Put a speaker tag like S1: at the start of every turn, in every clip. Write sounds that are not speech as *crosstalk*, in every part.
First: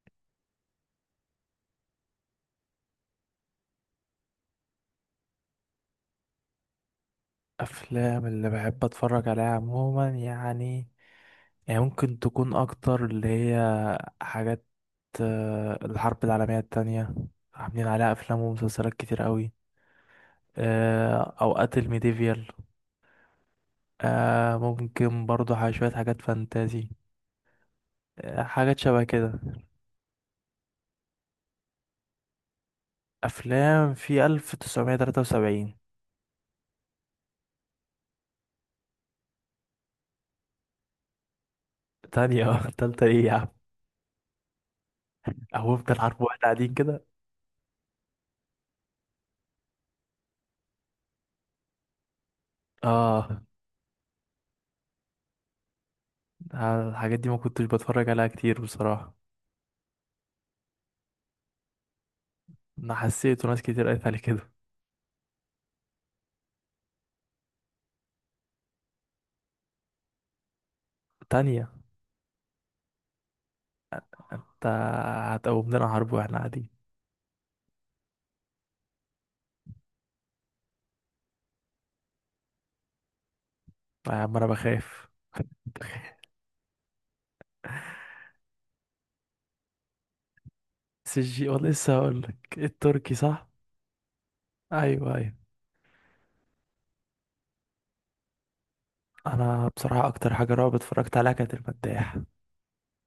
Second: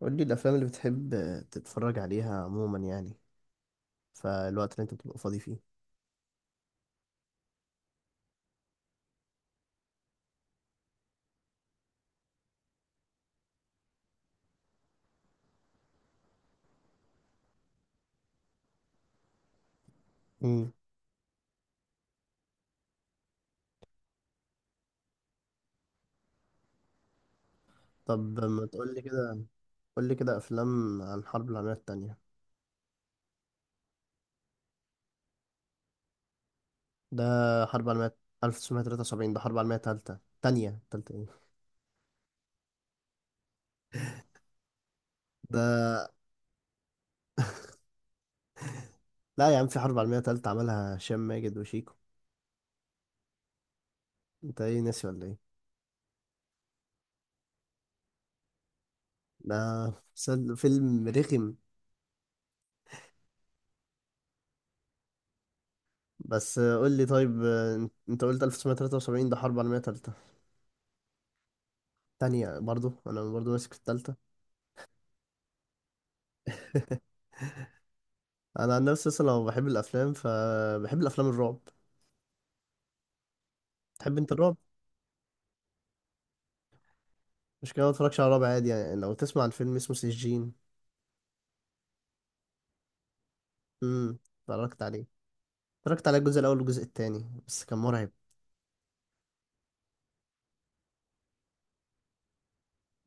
S1: قول لي الافلام اللي بتحب تتفرج عليها عموما يعني، فالوقت اللي انت بتبقى فاضي فيه.
S2: افلام اللي بحب اتفرج عليها عموما يعني ممكن تكون اكتر اللي هي حاجات. الحرب العالمية التانية عاملين عليها افلام ومسلسلات كتير قوي.
S1: امم.
S2: اوقات الميديفيال. ممكن برضو شوية حاجات فانتازي.
S1: طب ما
S2: حاجات
S1: تقول لي
S2: شبه كده.
S1: كده، قول لي كده افلام عن الحرب العالميه الثانيه.
S2: افلام في 1973.
S1: ده حرب عالميه. 1973 ده حرب عالميه ثالثه ثانيه ثالثه ايه
S2: تانية. *laughs* تالتة ايه يا عم؟ هو
S1: ده؟
S2: افضل حرب واحد قاعدين كده.
S1: لا يا عم، في حرب عالميه ثالثه عملها هشام ماجد وشيكو.
S2: اه.
S1: انت ايه، ناسي ولا ايه؟
S2: الحاجات دي ما كنتش بتفرج عليها كتير بصراحة.
S1: ده فيلم رخم.
S2: انا حسيت وناس كتير قالت علي كده.
S1: بس قول لي طيب، انت قلت 1973 ده حرب عالميه ثالثه
S2: تانية.
S1: ثانيه برضو. انا برضو ماسك في الثالثه.
S2: انت هتقوم لنا حرب واحنا قاعدين؟
S1: *laughs* انا عن نفسي اصلا لو بحب الافلام فبحب الافلام الرعب.
S2: يا
S1: تحب انت
S2: عم انا
S1: الرعب؟
S2: بخاف.
S1: مش كده، ما اتفرجش على الرعب عادي يعني، لو تسمع عن فيلم اسمه سجين.
S2: والله لسه هقول لك التركي صح.
S1: اتفرجت عليه.
S2: ايوه، ايوه.
S1: اتفرجت على الجزء الاول والجزء التاني بس كان مرعب.
S2: انا بصراحه اكتر حاجه رعب اتفرجت عليها كانت المداح.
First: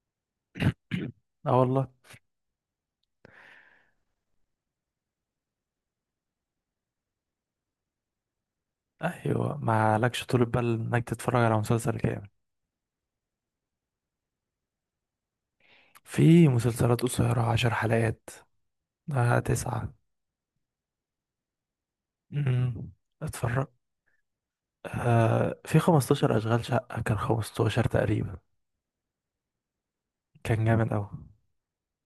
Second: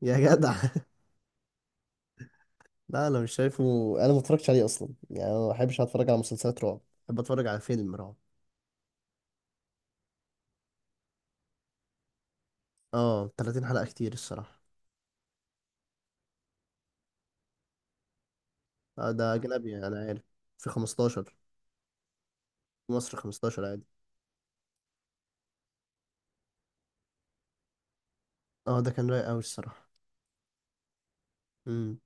S1: يا جدع.
S2: اه والله.
S1: *laughs* لا، انا مش شايفه. انا ما اتفرجتش عليه اصلا، يعني أنا ما بحبش اتفرج على مسلسلات رعب، بحب اتفرج على فيلم رعب.
S2: ايوه، ما لكش طول بال انك تتفرج على مسلسل كامل.
S1: اه، 30 حلقة كتير الصراحة.
S2: في مسلسلات قصيره 10 حلقات.
S1: آه، ده اجنبي يعني،
S2: 9.
S1: انا عارف. في 15.
S2: امم.
S1: في مصر 15
S2: اتفرج.
S1: عادي.
S2: في 15 اشغال شقه، كان 15 تقريبا.
S1: اه، ده كان رايق قوي الصراحة.
S2: كان جامد قوي.
S1: امم.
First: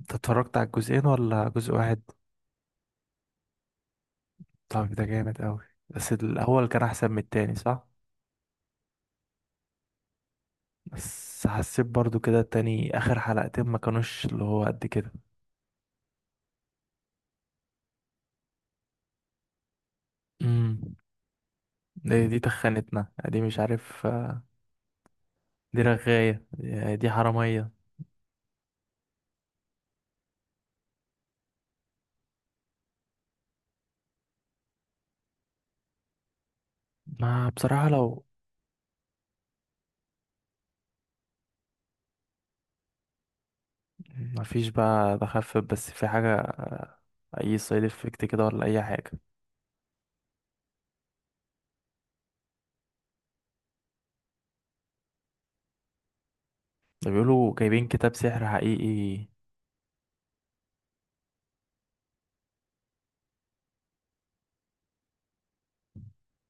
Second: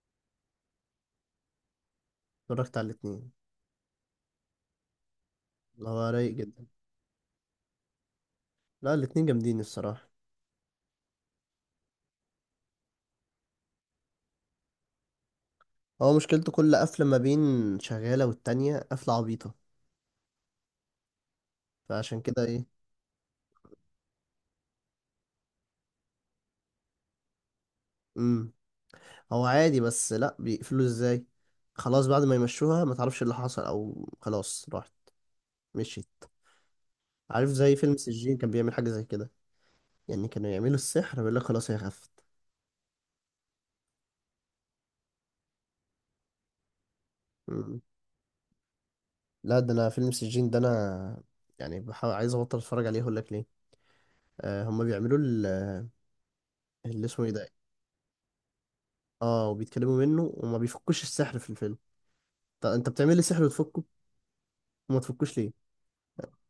S2: انت اتفرجت على الجزئين ولا جزء واحد؟
S1: اتفرجت على الاتنين.
S2: طب ده جامد قوي.
S1: اللي هو
S2: بس
S1: رايق جدا.
S2: الاول كان احسن من التاني صح؟
S1: لا، الاتنين جامدين الصراحة.
S2: بس حسيت برضو كده التاني اخر حلقتين ما كانوش اللي هو قد كده.
S1: هو مشكلته كل قفلة ما بين شغالة والتانية قفلة عبيطة،
S2: امم.
S1: فعشان
S2: دي
S1: كده ايه.
S2: تخنتنا، دي مش عارف، دي رغاية، دي حرامية.
S1: امم. هو عادي بس لا، بيقفلوا ازاي؟ خلاص بعد ما يمشوها ما تعرفش اللي حصل او خلاص راحت مشيت. عارف
S2: ما
S1: زي
S2: بصراحة
S1: فيلم
S2: لو
S1: سجين كان بيعمل حاجة زي كده، يعني كانوا يعملوا السحر بيقول لك خلاص هي خفت.
S2: ما فيش بقى تخفف بس في حاجة. اي
S1: امم
S2: سايد افكت كده ولا اي حاجة؟
S1: لا، ده انا فيلم سجين ده انا يعني بحاول عايز ابطل اتفرج عليه، اقول لك ليه. آه، هما بيعملوا اللي
S2: ده
S1: اسمه ايه ده.
S2: بيقولوا جايبين كتاب سحر حقيقي.
S1: اه، وبيتكلموا منه وما بيفكوش السحر في الفيلم. طب انت بتعمل لي سحر وتفكه، وما تفكوش ليه؟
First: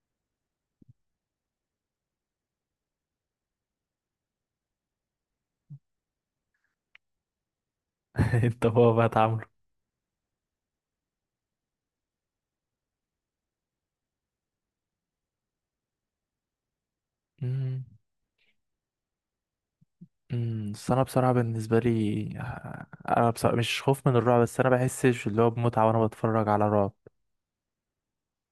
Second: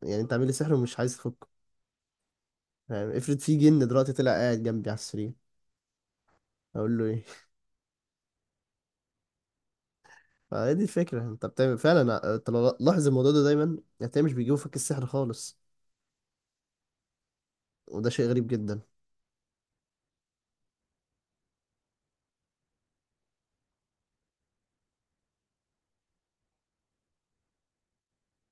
S1: يعني انت عامل لي سحر ومش عايز تفكه. يعني افرض في جن دلوقتي طلع قاعد جنبي على السرير، اقول له ايه؟ *laughs*
S2: *laughs* انت هو بقى.
S1: فهي دي الفكره، انت بتعمل فعلا. انت لو لاحظ الموضوع ده دايما هتلاقيه مش بيجيبوا فك السحر خالص،
S2: تعامله.
S1: وده شيء غريب جدا.
S2: امم. بس انا بصراحه بالنسبه لي، انا بصراحة مش خوف من الرعب بس انا بحسش اللي هو بمتعه وانا بتفرج على رعب.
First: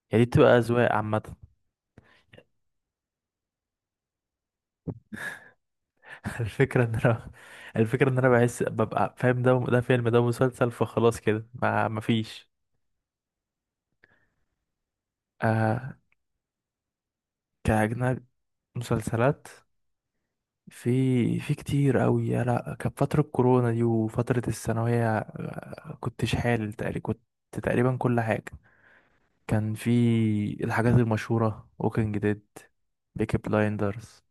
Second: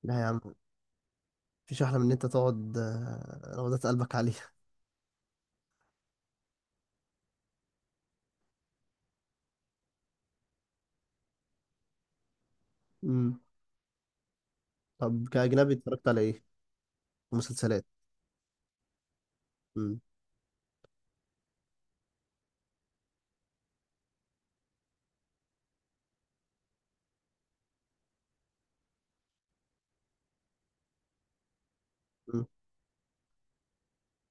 S1: لا
S2: يعني
S1: يا
S2: دي
S1: عم،
S2: بتبقى اذواق عامه.
S1: مفيش احلى من ان انت تقعد روضات قلبك عليها.
S2: *laughs* الفكره ان انا الفكره ان انا بحس ببقى فاهم ده فيلم ده مسلسل فخلاص كده ما مفيش.
S1: *laughs* امم. طب كاجنبي
S2: آه.
S1: اتفرجت على ايه؟ مسلسلات.
S2: كأجنبي. مسلسلات.
S1: امم.
S2: في كتير قوي يا لا، كانت فتره كورونا دي وفتره الثانويه، كنت شحال تقريبا. كنت تقريبا كل حاجه. كان في الحاجات المشهورة: ووكينج
S1: امم.
S2: ديد، بيكي بلايندرز،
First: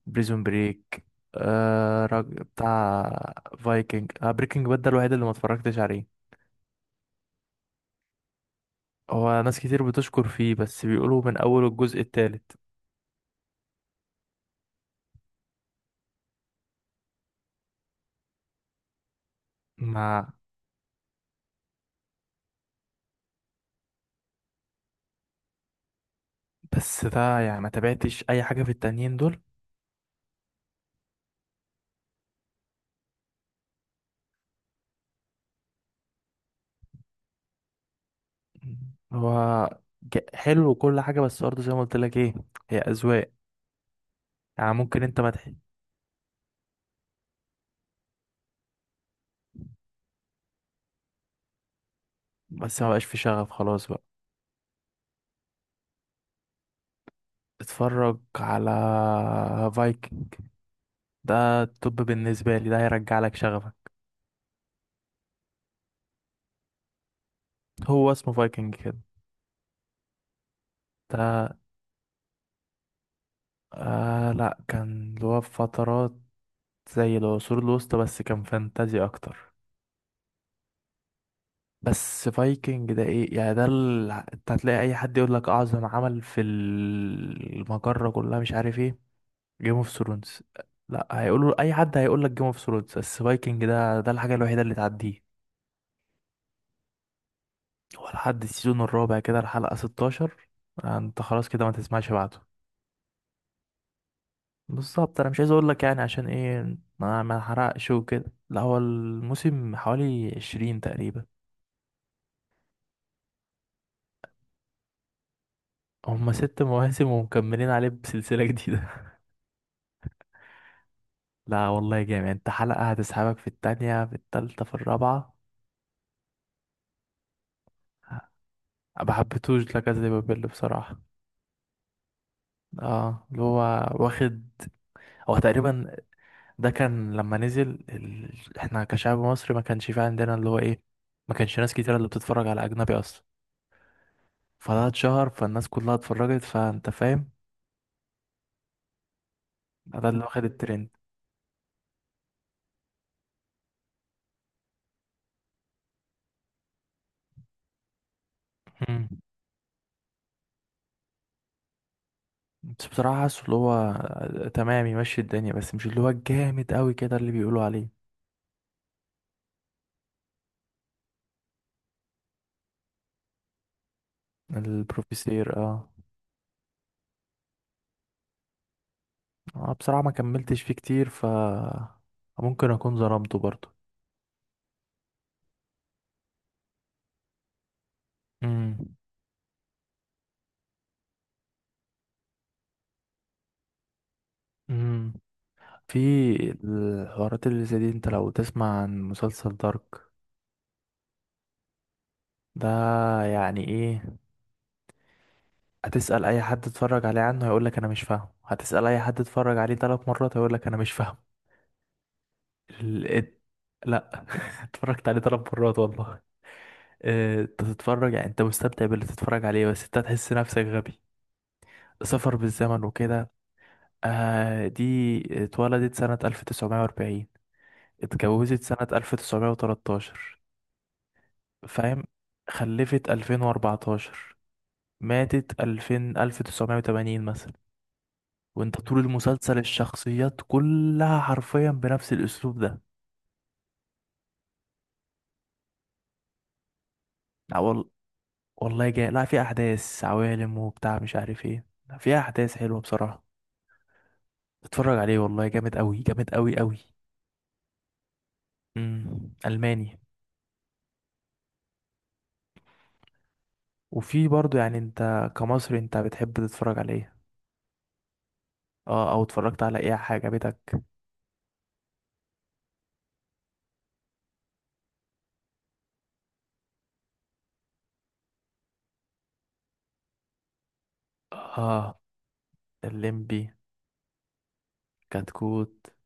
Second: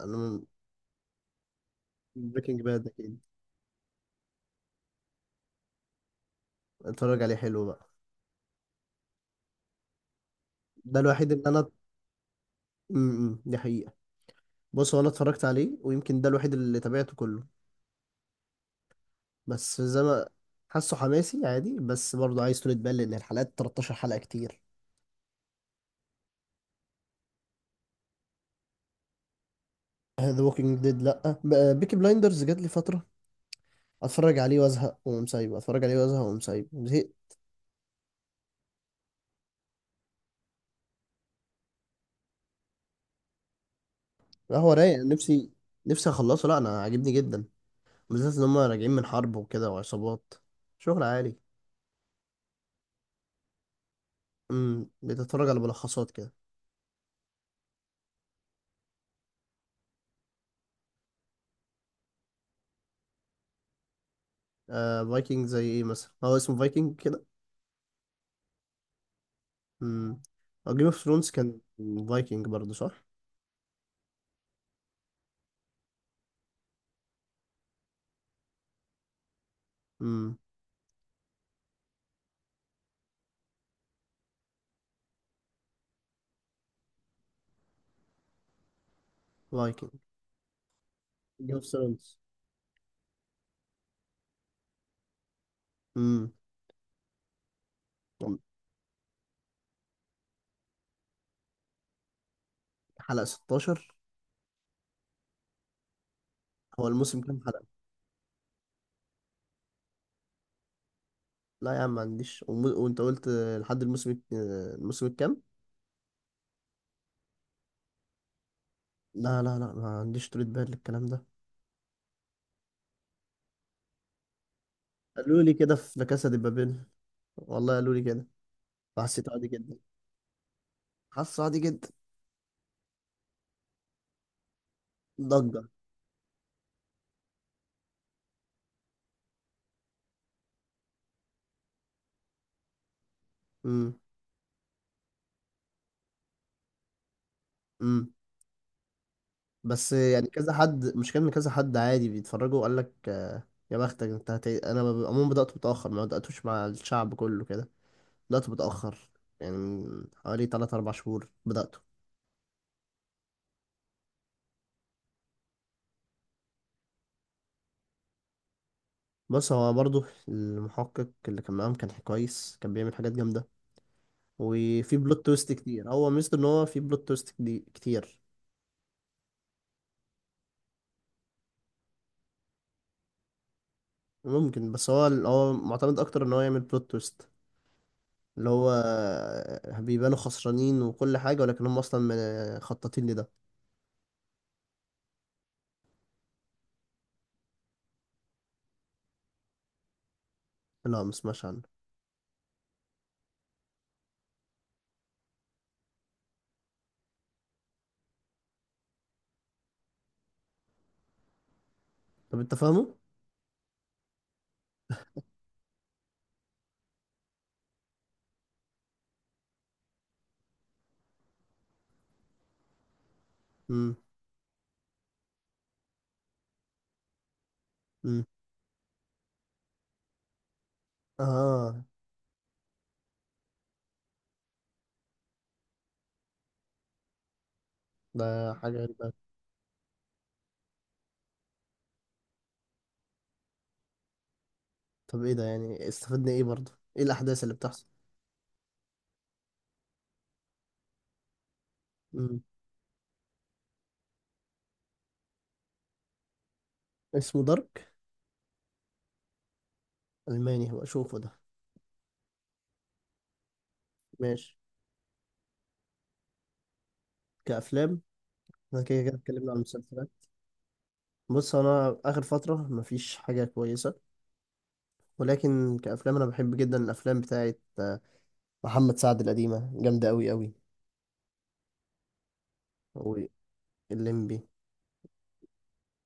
S1: انا.
S2: بريزون بريك،
S1: بريكنج باد اكيد،
S2: بتاع فايكنج، بريكنج باد ده الوحيد اللي ما اتفرجتش عليه.
S1: اتفرج عليه حلو بقى.
S2: هو ناس كتير بتشكر فيه بس
S1: ده
S2: بيقولوا
S1: الوحيد
S2: من
S1: اللي
S2: اول
S1: انا.
S2: الجزء التالت.
S1: دي حقيقه. بص، هو انا اتفرجت عليه ويمكن ده الوحيد اللي تابعته كله. بس زي ما
S2: ما
S1: حاسه، حماسي عادي بس برضه عايز طولة بال، لأن الحلقات 13 حلقة كتير.
S2: بس ده يعني ما تابعتش اي حاجة في التانيين دول.
S1: *clears throat* ذا ووكينج ديد لأ. بيكي بلايندرز جات لي فترة، أتفرج عليه وأزهق وأقوم سايبه، أتفرج عليه وأزهق وأقوم سايبه، زهقت.
S2: هو حلو وكل حاجة بس برضه زي ما قلت لك ايه، هي اذواق.
S1: لا، هو
S2: يعني
S1: رايق.
S2: ممكن انت ما
S1: نفسي،
S2: تح...
S1: نفسي أخلصه. لأ، أنا عاجبني جدا، بالذات إن هما راجعين من حرب وكده وعصابات. شغل عالي.
S2: بس ما بقاش في شغف خلاص بقى.
S1: بتتفرج على ملخصات كده.
S2: اتفرج على فايكنج. ده الطب بالنسبة لي ده هيرجع لك شغفك.
S1: آه، فايكنج زي إيه مثلا؟ هو اسمه فايكنج كده.
S2: هو اسمه فايكنج كده.
S1: امم. جيم اوف ثرونز
S2: ده
S1: كان فايكنج برضه صح؟
S2: لا، كان اللي هو في فترات زي العصور الوسطى بس كان فانتازي اكتر.
S1: امم.
S2: بس فايكنج ده ايه يعني انت هتلاقي اي حد يقول لك اعظم عمل في المجرة كلها مش عارف ايه. جيم اوف
S1: فايكنج.
S2: ثرونز. لا،
S1: جيم
S2: هيقولوا
S1: اوف
S2: اي حد
S1: ثرونز.
S2: هيقول لك جيم اوف ثرونز بس فايكنج ده الحاجة الوحيدة اللي تعديه. هو لحد السيزون الرابع كده الحلقة 16، انت خلاص كده ما تسمعش بعده.
S1: حلقة 16.
S2: بالظبط. انا مش عايز اقول لك يعني عشان ايه
S1: هو الموسم
S2: ما
S1: كام
S2: ما
S1: حلقة؟
S2: حرقش وكده. لا هو الموسم حوالي 20 تقريبا.
S1: لا يا عم ما عنديش وانت قلت لحد الموسم الموسم الكام؟
S2: هما 6 *laughs* مواسم ومكملين عليه بسلسلة جديدة.
S1: لا لا لا، ما عنديش طولة بال للكلام ده.
S2: *laughs* لا والله جامد، انت حلقة هتسحبك في التانية في التالتة في الرابعة.
S1: قالوا لي كده في لا كاسا دي بابيل. والله قالوا لي كده
S2: ما
S1: فحسيته عادي
S2: حبيتهوش
S1: جدا.
S2: لا كاسا دي بابيل بصراحة.
S1: حاسه عادي جدا.
S2: اه، اللي هو واخد. هو
S1: ضجة.
S2: تقريبا ده كان لما نزل احنا كشعب مصري ما كانش في عندنا اللي هو ايه، ما كانش ناس كتير اللي بتتفرج على اجنبي اصلا.
S1: امم.
S2: فده اتشهر فالناس كلها اتفرجت فانت فاهم.
S1: امم. بس
S2: ده اللي
S1: يعني
S2: واخد
S1: كذا حد،
S2: الترند.
S1: مش كان كذا حد عادي بيتفرجوا وقال لك يا بختك انت انا عموما بدأت متأخر، ما بدأتوش مع الشعب كله كده. بدأت
S2: مم.
S1: متأخر يعني من حوالي 3 4 شهور بدأته.
S2: بس بصراحة حاسه اللي هو، تمام يمشي الدنيا بس مش اللي هو الجامد قوي كده اللي بيقولوا عليه.
S1: بص، هو برضه المحقق اللي كان معاهم كان كويس، كان بيعمل حاجات جامدة. وفي بلوت تويست
S2: البروفيسير، اه.
S1: كتير، هو ميزته ان هو في بلوت تويست دي كتير.
S2: بصراحة ما كملتش فيه كتير ف ممكن اكون ظلمته برضه.
S1: ممكن. بس هو معتمد اكتر ان هو يعمل بلوت تويست، اللي هو
S2: امم.
S1: بيبانوا خسرانين وكل حاجة ولكن هم اصلا خططين لده.
S2: امم. في الحوارات اللي زي دي انت لو تسمع عن مسلسل دارك.
S1: لا، مسمعش عنه.
S2: ده يعني ايه، هتسأل اي حد اتفرج عليه عنه هيقولك انا مش فاهم، هتسأل اي حد اتفرج عليه 3 مرات هيقولك انا مش فاهم.
S1: طب انت فاهمه؟
S2: ال... ات- لا. *laughs* اتفرجت عليه 3 مرات والله. انت تتفرج يعني انت مستمتع باللي تتفرج عليه بس انت هتحس نفسك غبي. سفر بالزمن وكده.
S1: امم.
S2: دي اتولدت سنة 1940،
S1: امم.
S2: اتجوزت سنة 1913،
S1: اه،
S2: فاهم، خلفت 2014، ماتت 2000 1980 مثلا.
S1: ده حاجة
S2: وانت طول
S1: غريبة.
S2: المسلسل الشخصيات كلها حرفيا بنفس الاسلوب.
S1: طب ايه ده، يعني استفدنا ايه برضه؟ ايه الاحداث اللي بتحصل؟
S2: ده والله جاي لا في احداث عوالم وبتاع مش عارف ايه، لا، في
S1: امم.
S2: احداث حلوه بصراحه. اتفرج عليه والله جامد قوي، جامد قوي قوي.
S1: اسمه دارك.
S2: امم. الماني.
S1: الماني، هبقى اشوفه ده.
S2: وفي
S1: ماشي.
S2: برضو يعني انت كمصري انت بتحب تتفرج على ايه؟
S1: كأفلام، احنا كده
S2: اه،
S1: كده
S2: او
S1: اتكلمنا عن
S2: اتفرجت على ايه
S1: المسلسلات.
S2: حاجه بتك؟
S1: بص، انا اخر فتره مفيش حاجه كويسه. ولكن كافلام انا بحب جدا الافلام بتاعه محمد سعد القديمه جامده قوي قوي.
S2: اه، الليمبي.
S1: واللمبي.
S2: كتكوت.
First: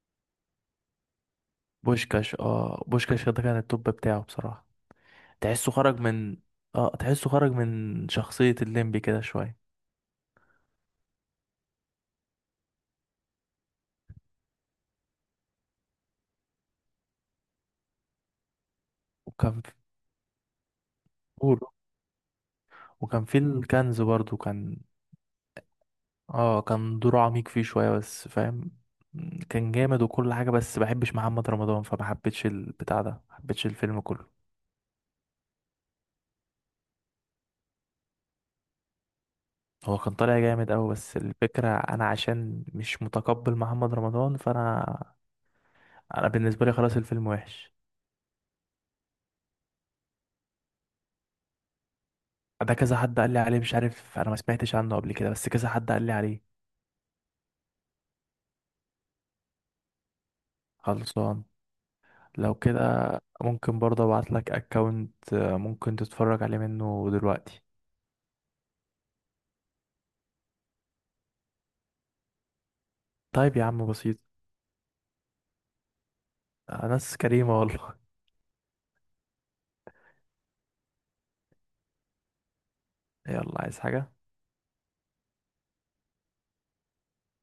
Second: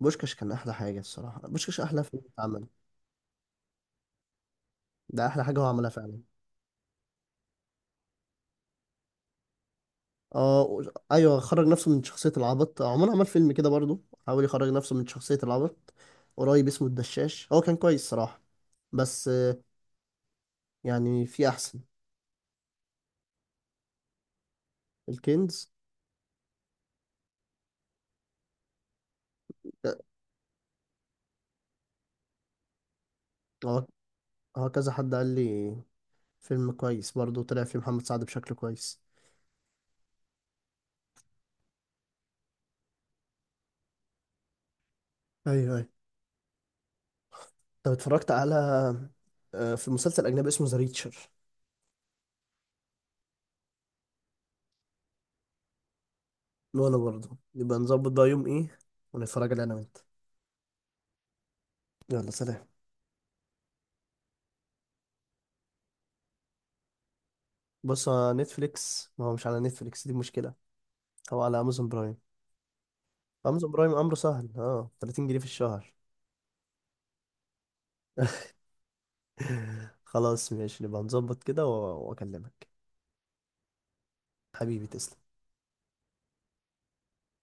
S1: بوشكاش كان احلى حاجه الصراحه، بوشكاش احلى فيلم
S2: بوشكاش.
S1: اتعمل.
S2: اه بوشكاش ده كان التوب بتاعه بصراحه.
S1: ده احلى حاجه هو
S2: تحسه
S1: عملها
S2: خرج
S1: فعلا.
S2: من. اه تحسه خرج من شخصيه الليمبي كده شويه.
S1: اه ايوه، خرج نفسه من شخصيه العبط. عمر عمل فيلم كده برضو، حاول يخرج نفسه من شخصيه العبط. قريب اسمه الدشاش، هو كان كويس صراحه، بس
S2: وكان في...
S1: يعني في
S2: قول.
S1: احسن.
S2: وكان في الكنز برضو كان.
S1: الكنز.
S2: اه كان دوره عميق فيه شوية بس فاهم. كان
S1: آه،
S2: جامد وكل حاجة بس بحبش محمد رمضان فما حبيتش البتاع ده، ما حبيتش
S1: هو
S2: الفيلم كله.
S1: هو كذا حد قال لي فيلم كويس برضه طلع فيه محمد سعد بشكل كويس.
S2: هو كان طالع جامد أوي بس الفكرة أنا عشان مش متقبل محمد رمضان فأنا،
S1: ايوه ايوه.
S2: أنا بالنسبة لي خلاص الفيلم وحش.
S1: طب اتفرجت على في مسلسل اجنبي اسمه ذا ريتشر.
S2: ده كذا حد قال لي عليه مش عارف، أنا ما سمعتش عنه قبل كده بس كذا حد قال لي عليه.
S1: وانا برضه نبقى نظبط بقى يوم ايه، ونتفرج عليه انا وانت.
S2: خلصان.
S1: يلا
S2: لو
S1: سلام.
S2: كده ممكن برضه ابعتلك اكونت ممكن تتفرج عليه منه دلوقتي.
S1: بص، على نتفليكس. ما هو مش على نتفليكس، دي مشكلة. هو على امازون برايم.
S2: طيب يا
S1: امازون
S2: عم
S1: برايم امره
S2: بسيط.
S1: سهل، اه 30 جنيه في الشهر.
S2: ناس كريمة والله.
S1: *laughs* خلاص ماشي، نبقى نظبط كده واكلمك.
S2: *laughs* يلا، عايز حاجة؟
S1: حبيبي تسلم.